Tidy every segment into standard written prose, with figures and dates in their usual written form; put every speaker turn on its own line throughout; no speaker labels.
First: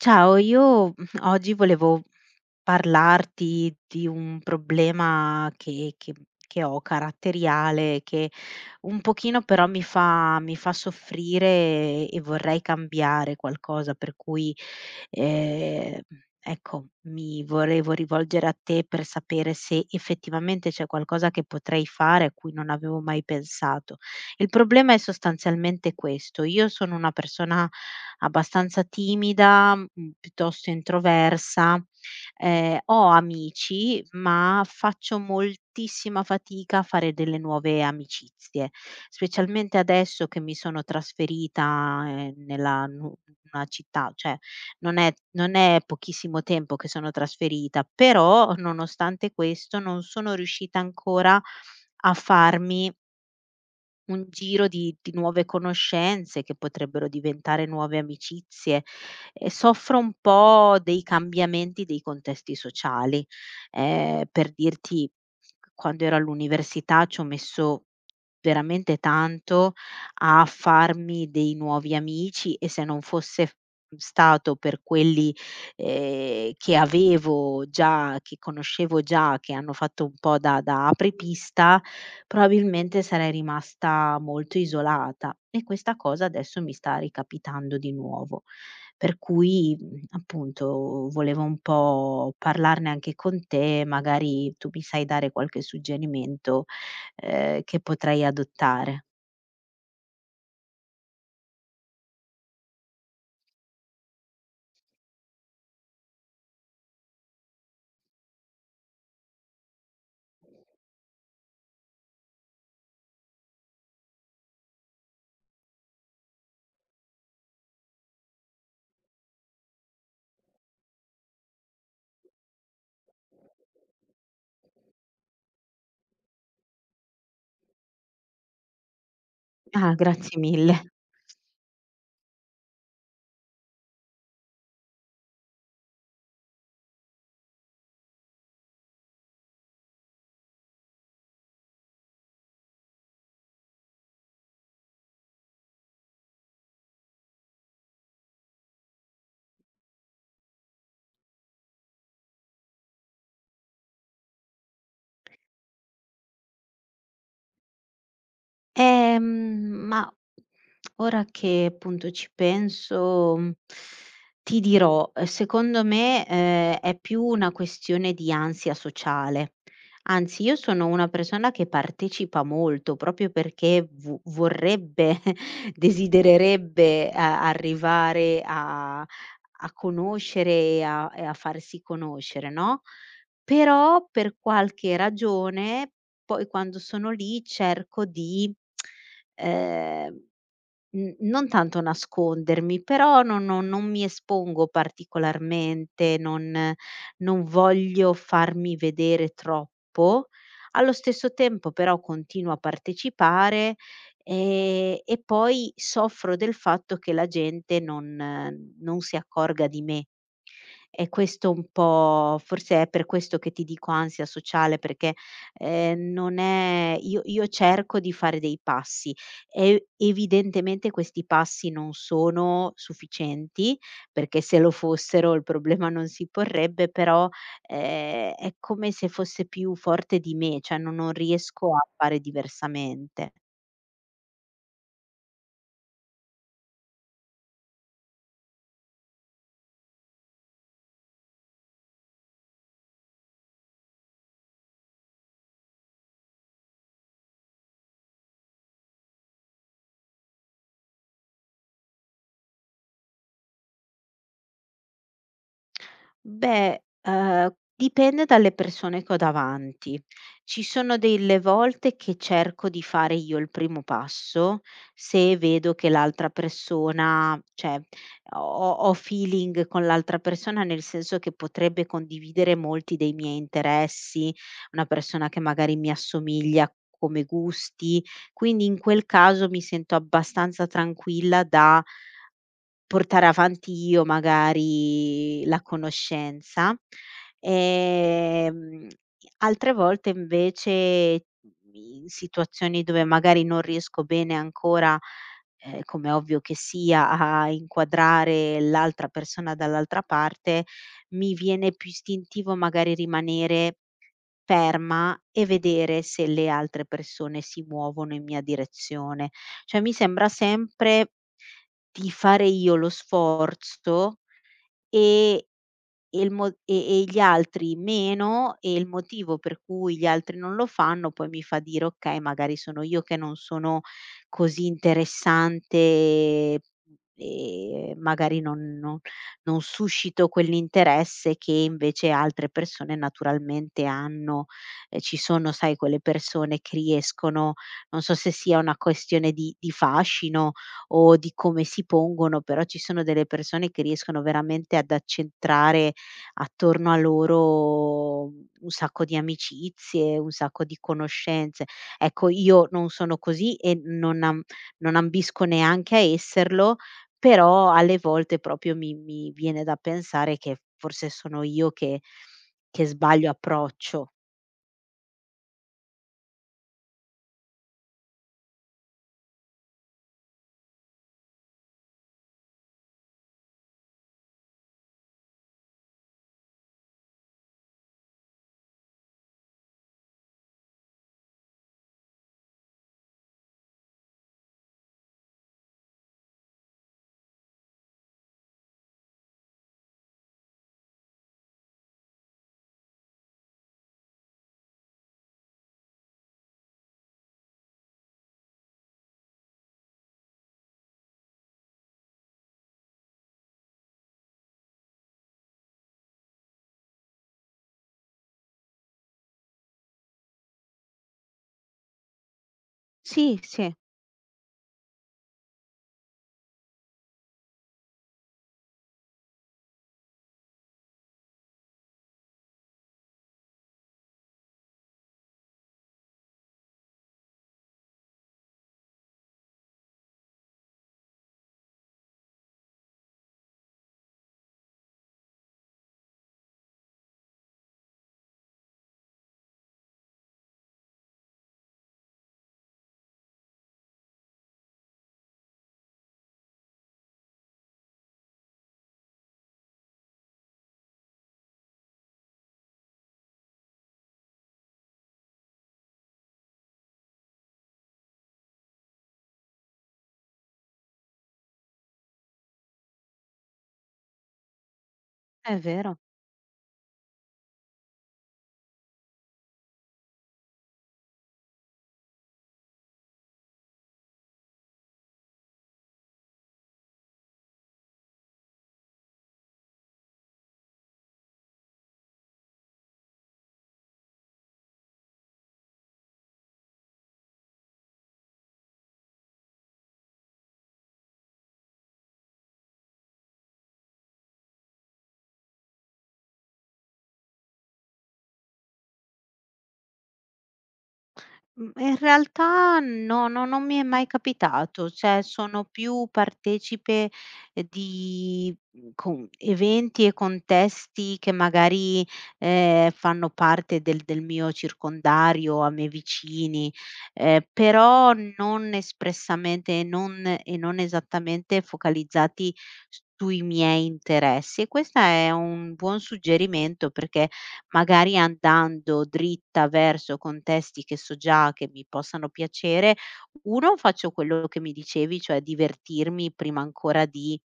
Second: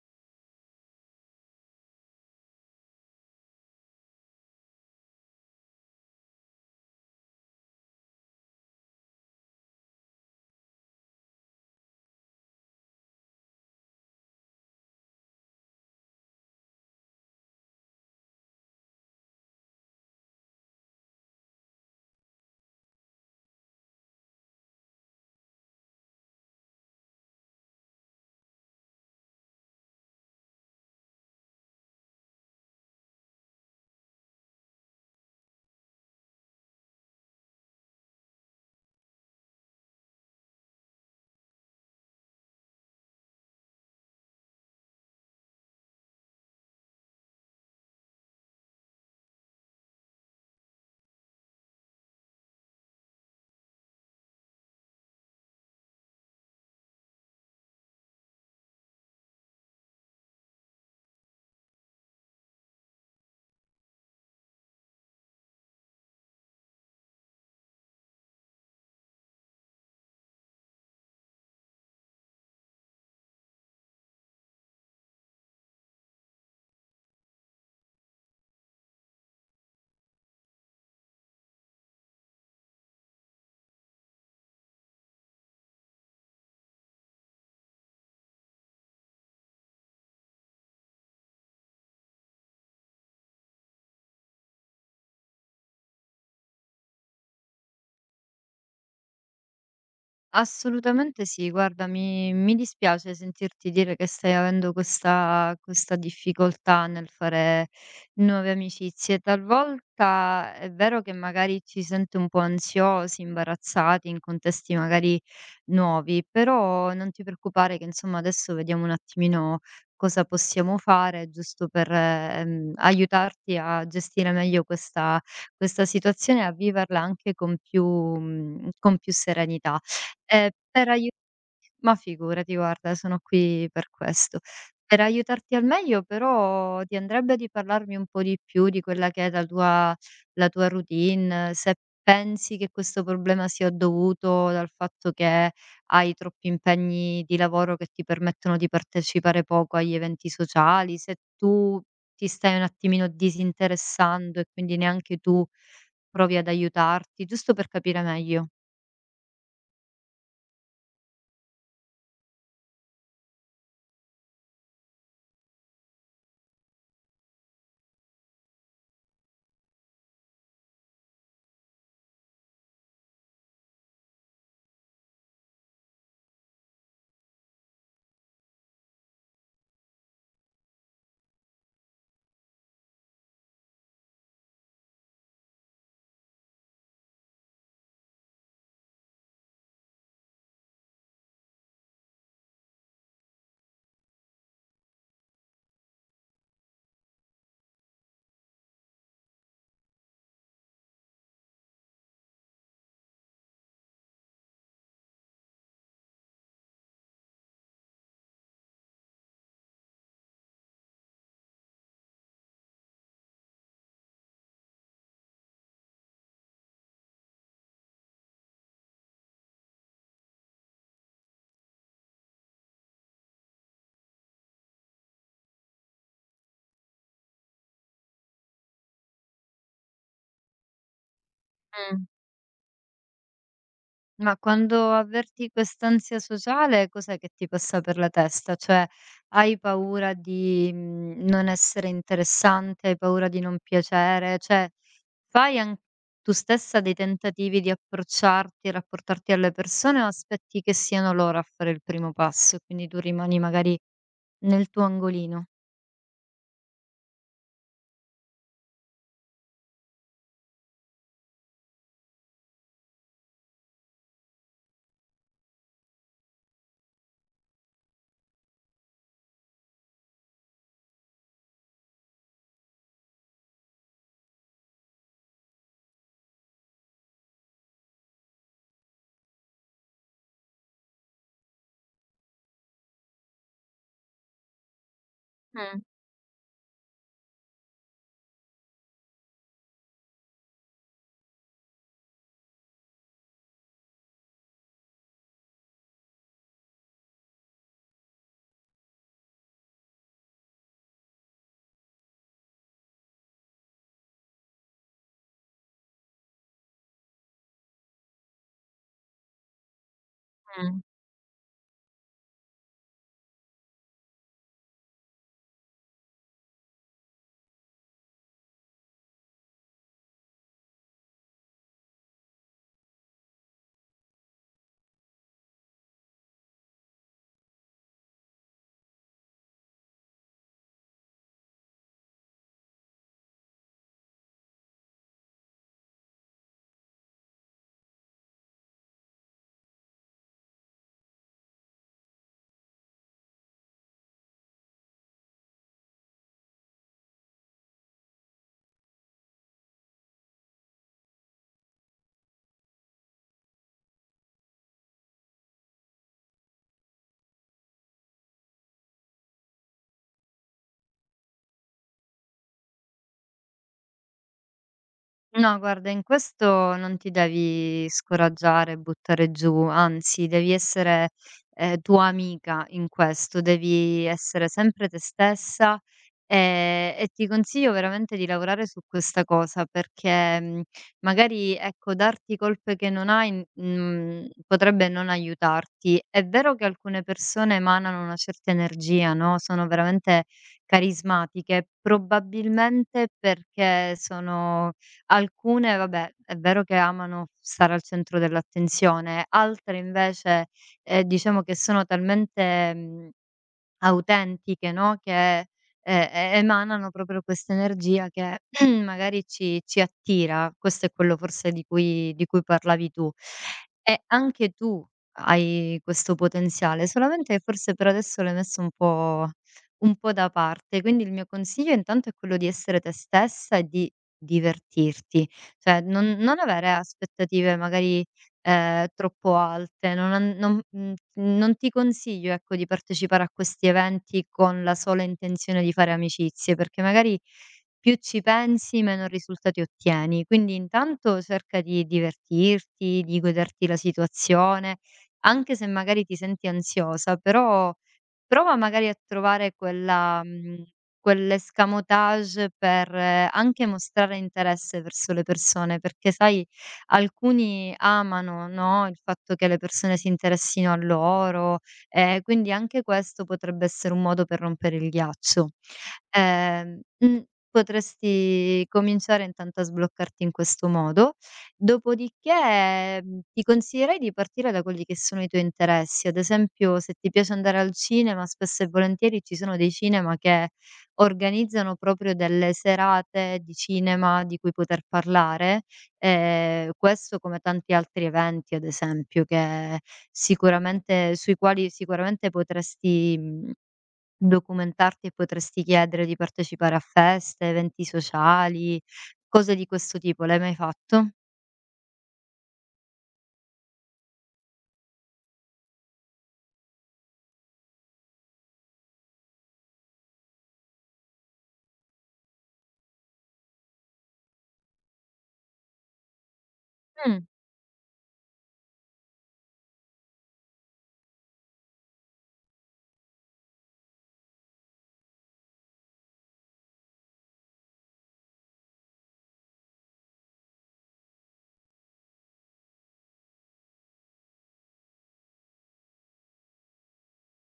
Ciao, io oggi volevo parlarti di un problema che ho, caratteriale, che un pochino però mi fa soffrire e vorrei cambiare qualcosa, per cui, ehm, ecco, mi volevo rivolgere a te per sapere se effettivamente c'è qualcosa che potrei fare a cui non avevo mai pensato. Il problema è sostanzialmente questo: io sono una persona abbastanza timida, mhmm, piuttosto introversa. Ho amici, ma faccio moltissima fatica a fare delle nuove amicizie, specialmente adesso che mi sono trasferita, nella nu una città, cioè non è pochissimo tempo che sono trasferita, però nonostante questo non sono riuscita ancora a farmi un giro di nuove conoscenze che potrebbero diventare nuove amicizie, e soffro un po' dei cambiamenti dei contesti sociali. Per dirti, quando ero all'università ci ho messo veramente tanto a farmi dei nuovi amici, e se non fosse f stato per quelli, che avevo già, che conoscevo già, che hanno fatto un po' da apripista, probabilmente sarei rimasta molto isolata, e questa cosa adesso mi sta ricapitando di nuovo. Per cui, mhmm, appunto, volevo un po' parlarne anche con te, magari tu mi sai dare qualche suggerimento, che potrei adottare.
Assolutamente sì, guarda, mi dispiace sentirti dire che stai avendo questa difficoltà nel fare nuove amicizie. Talvolta è vero che magari ci sente un po' ansiosi, imbarazzati in contesti magari nuovi, però non ti preoccupare che insomma adesso vediamo un attimino cosa possiamo fare giusto per aiutarti a gestire meglio questa situazione e a viverla anche con più, con più serenità.
Ah, grazie mille.
Per aiu Ma figurati, guarda, sono qui per questo. Per aiutarti al meglio però ti andrebbe di parlarmi un po' di più di quella che è la tua routine, se pensi che questo problema sia dovuto dal fatto che hai troppi impegni di lavoro che ti permettono di partecipare poco agli eventi sociali, se tu ti stai un attimino disinteressando e quindi neanche tu provi ad aiutarti, giusto per capire meglio.
Ma ora che appunto ci penso, mhmm, ti dirò, secondo me, è più una questione di ansia sociale. Anzi, io sono una persona che partecipa molto proprio perché vo vorrebbe, desidererebbe a arrivare a conoscere e a farsi conoscere, no, però per qualche ragione poi quando sono lì cerco di, ehm, n non tanto nascondermi, però non mi espongo particolarmente, non non voglio farmi vedere troppo. Allo stesso tempo però continuo a partecipare, e poi soffro del fatto che la gente non si accorga di me. E questo un po', forse è per questo che ti dico ansia sociale, perché, non è, io cerco di fare dei passi e evidentemente questi passi non sono sufficienti, perché se lo fossero il problema non si porrebbe, però, è come se fosse più forte di me, cioè no, non riesco a
Mm.
fare diversamente.
Ma quando avverti quest'ansia sociale, cos'è che ti passa per la testa? Cioè, hai paura di non essere interessante, hai paura di non piacere? Cioè, fai an tu stessa dei tentativi di approcciarti, rapportarti alle persone o aspetti che siano loro a fare il primo passo e quindi tu rimani magari nel tuo angolino?
Beh, dipende dalle persone che ho davanti. Ci sono delle volte che cerco di fare io il primo passo, se vedo che l'altra persona, cioè ho feeling con l'altra persona, nel senso che potrebbe condividere molti dei miei interessi, una persona che magari mi assomiglia come gusti, quindi in quel caso mi sento abbastanza tranquilla da portare avanti io magari la
Mh,
conoscenza, ehm, altre volte invece, mhmm, in situazioni dove magari non riesco bene ancora, come è ovvio che sia, a inquadrare l'altra persona dall'altra parte, mi viene più istintivo magari rimanere ferma e vedere se le altre persone si muovono in mia direzione. Cioè mi sembra
mh.
sempre di fare io lo sforzo e e gli altri meno, e il motivo per cui gli altri non lo fanno poi mi fa dire: "Okay, magari sono io che non sono così interessante, e magari non suscito quell'interesse che invece altre persone naturalmente hanno". Ci sono, sai, quelle persone che riescono, non so se sia una questione di fascino o di come si pongono, però ci sono delle persone che riescono veramente ad accentrare attorno a loro un sacco di amicizie, un sacco di conoscenze. Ecco, io non sono così e non ambisco neanche a esserlo, però alle volte proprio mi viene da pensare che forse sono io che sbaglio approccio.
No, guarda, in questo non ti devi scoraggiare, buttare giù, anzi, devi essere tua amica in questo, devi essere sempre te stessa, ti consiglio veramente di lavorare su questa cosa perché magari ecco, darti colpe che non hai potrebbe non aiutarti. È vero che alcune persone emanano una certa energia, no? Sono veramente carismatiche, probabilmente perché sono. Alcune vabbè, è vero che amano stare al centro dell'attenzione, altre invece, diciamo che sono talmente, mhmm autentiche, no, che, ehm, emanano proprio quest'energia che magari ci attira. Questo è quello forse di cui parlavi tu.
Sì, sì,
E anche tu hai questo potenziale, solamente che forse per adesso l'hai messo un po' da parte. Quindi il mio consiglio intanto è quello di essere te stessa e di divertirti, cioè non avere aspettative magari troppo alte. Non an non mhmm, non ti consiglio, ecco, di partecipare a questi eventi con la sola intenzione di fare amicizie, perché magari più ci pensi meno risultati ottieni. Quindi intanto cerca di divertirti, di goderti la situazione, anche se magari ti senti ansiosa, però prova magari a trovare quella quell'escamotage per anche mostrare interesse verso le persone, perché sai alcuni amano, no, il fatto che le persone si interessino a loro, quindi anche questo potrebbe essere un modo per rompere il ghiaccio.
è vero.
Ehm, mhmm, potresti cominciare intanto a sbloccarti in questo modo. Dopodiché, ti consiglierei di partire da quelli che sono i tuoi interessi. Ad esempio, se ti piace andare al cinema, spesso e volentieri ci sono dei cinema che organizzano proprio delle serate di cinema di cui poter parlare, questo come tanti altri eventi, ad esempio, che sicuramente sui quali sicuramente potresti, documentarti e potresti chiedere di partecipare a feste, eventi sociali, cose di questo tipo. L'hai mai fatto?
Mhmm, in realtà no, no, non mi è mai capitato, cioè sono più partecipe di mhmm, con eventi e contesti che magari, fanno parte del mio circondario, a me vicini,
Mh.
però non espressamente e non, e non esattamente focalizzati sui miei interessi. E questa è un buon suggerimento, perché magari andando dritta verso contesti che so già che mi possano piacere, 1 faccio quello che mi dicevi, cioè divertirmi prima ancora di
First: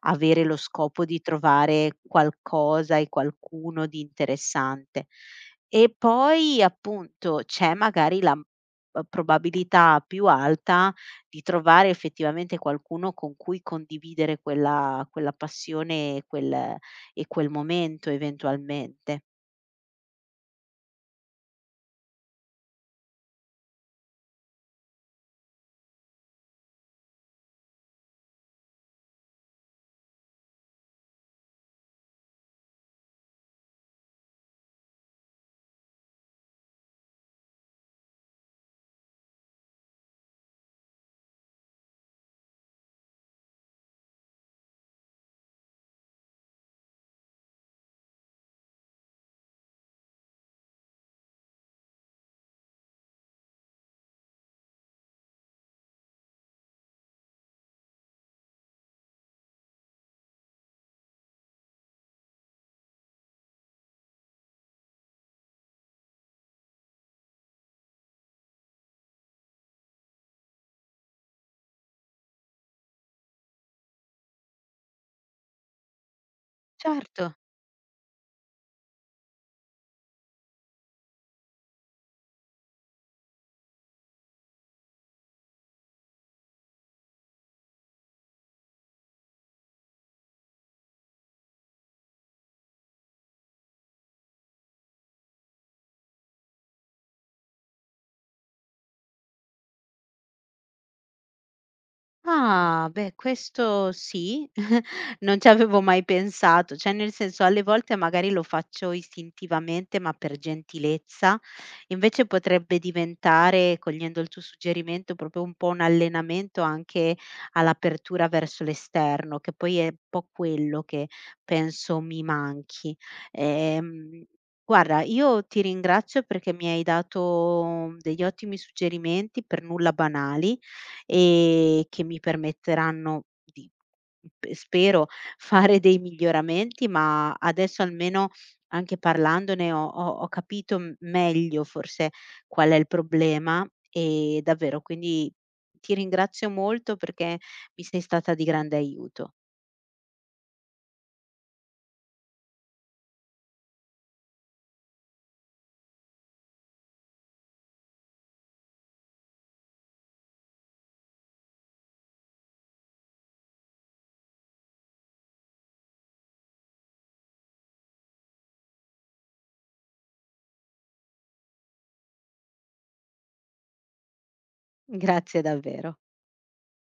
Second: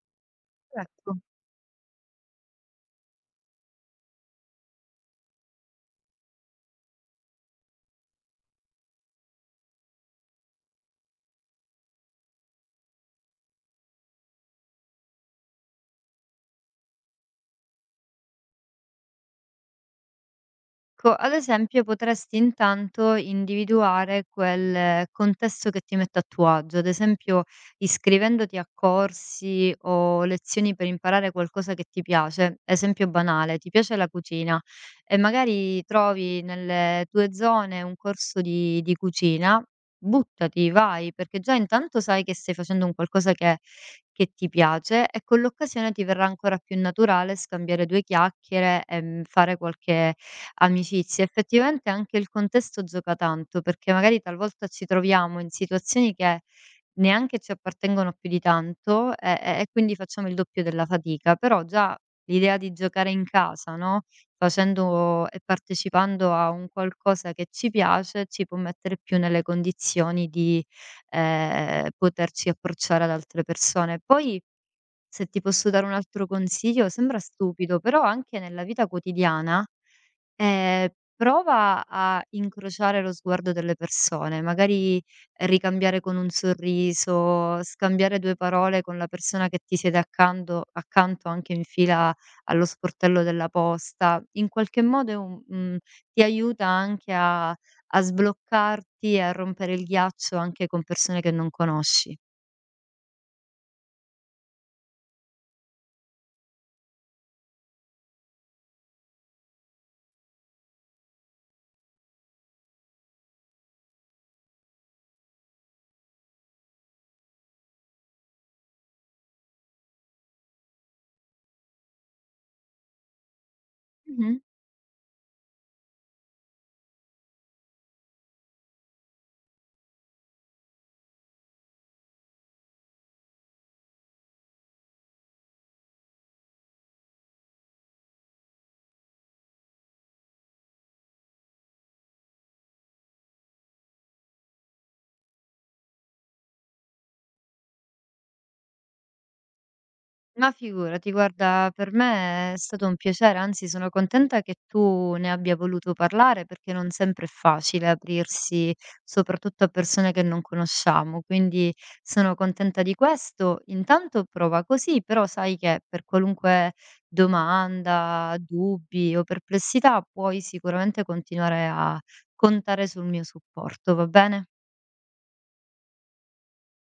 avere lo scopo
Ecco.
di trovare qualcosa e qualcuno di interessante. E poi appunto c'è magari la, probabilità più alta di trovare effettivamente qualcuno con cui condividere quella passione e quel momento eventualmente.
Co ad esempio potresti intanto individuare quel contesto che ti mette a tuo agio, ad esempio iscrivendoti a corsi o lezioni per imparare qualcosa che ti piace, esempio banale, ti piace la cucina e magari trovi nelle tue zone un corso di cucina, buttati, vai, perché già intanto sai che stai facendo un qualcosa che ti piace e con l'occasione ti verrà ancora più naturale scambiare due chiacchiere e fare qualche amicizie. Effettivamente anche il contesto gioca tanto, perché magari talvolta ci troviamo in situazioni che neanche ci appartengono più di tanto e quindi facciamo il doppio della fatica, però già l'idea di giocare in casa, no, facendo e partecipando a un qualcosa che ci piace, ci può mettere più nelle condizioni di, poterci approcciare ad altre persone. Poi se ti posso dare un altro consiglio, sembra
Certo.
stupido, però anche nella vita quotidiana, ehm, prova a incrociare lo sguardo delle persone, magari ricambiare con un sorriso, scambiare 2 parole con la persona che ti siede accando accanto anche in fila allo sportello della posta. In qualche modo è un ti aiuta anche a sbloccarti e a rompere il ghiaccio anche con persone che non conosci.
Ah, beh, questo sì, non ci avevo mai pensato, cioè nel senso alle volte magari lo faccio istintivamente, ma per gentilezza, invece potrebbe diventare, cogliendo il tuo suggerimento, proprio un po' un allenamento anche all'apertura verso l'esterno, che poi è un po' quello che penso mi manchi. Ehm,
Mh-mh.
guarda, io ti ringrazio perché mi hai dato degli ottimi suggerimenti, per nulla banali, e che mi permetteranno di p spero, fare dei miglioramenti, ma adesso almeno anche parlandone ho capito m meglio forse qual è il problema, e davvero quindi ti ringrazio molto perché mi sei stata di grande aiuto.
Ma figurati, guarda, per me è stato un piacere, anzi sono contenta che tu ne abbia voluto parlare perché non sempre è facile aprirsi, soprattutto a persone che non conosciamo, quindi sono contenta di questo. Intanto prova così, però sai che per qualunque domanda, dubbi o perplessità puoi sicuramente continuare a contare sul mio supporto, va bene?
Grazie davvero.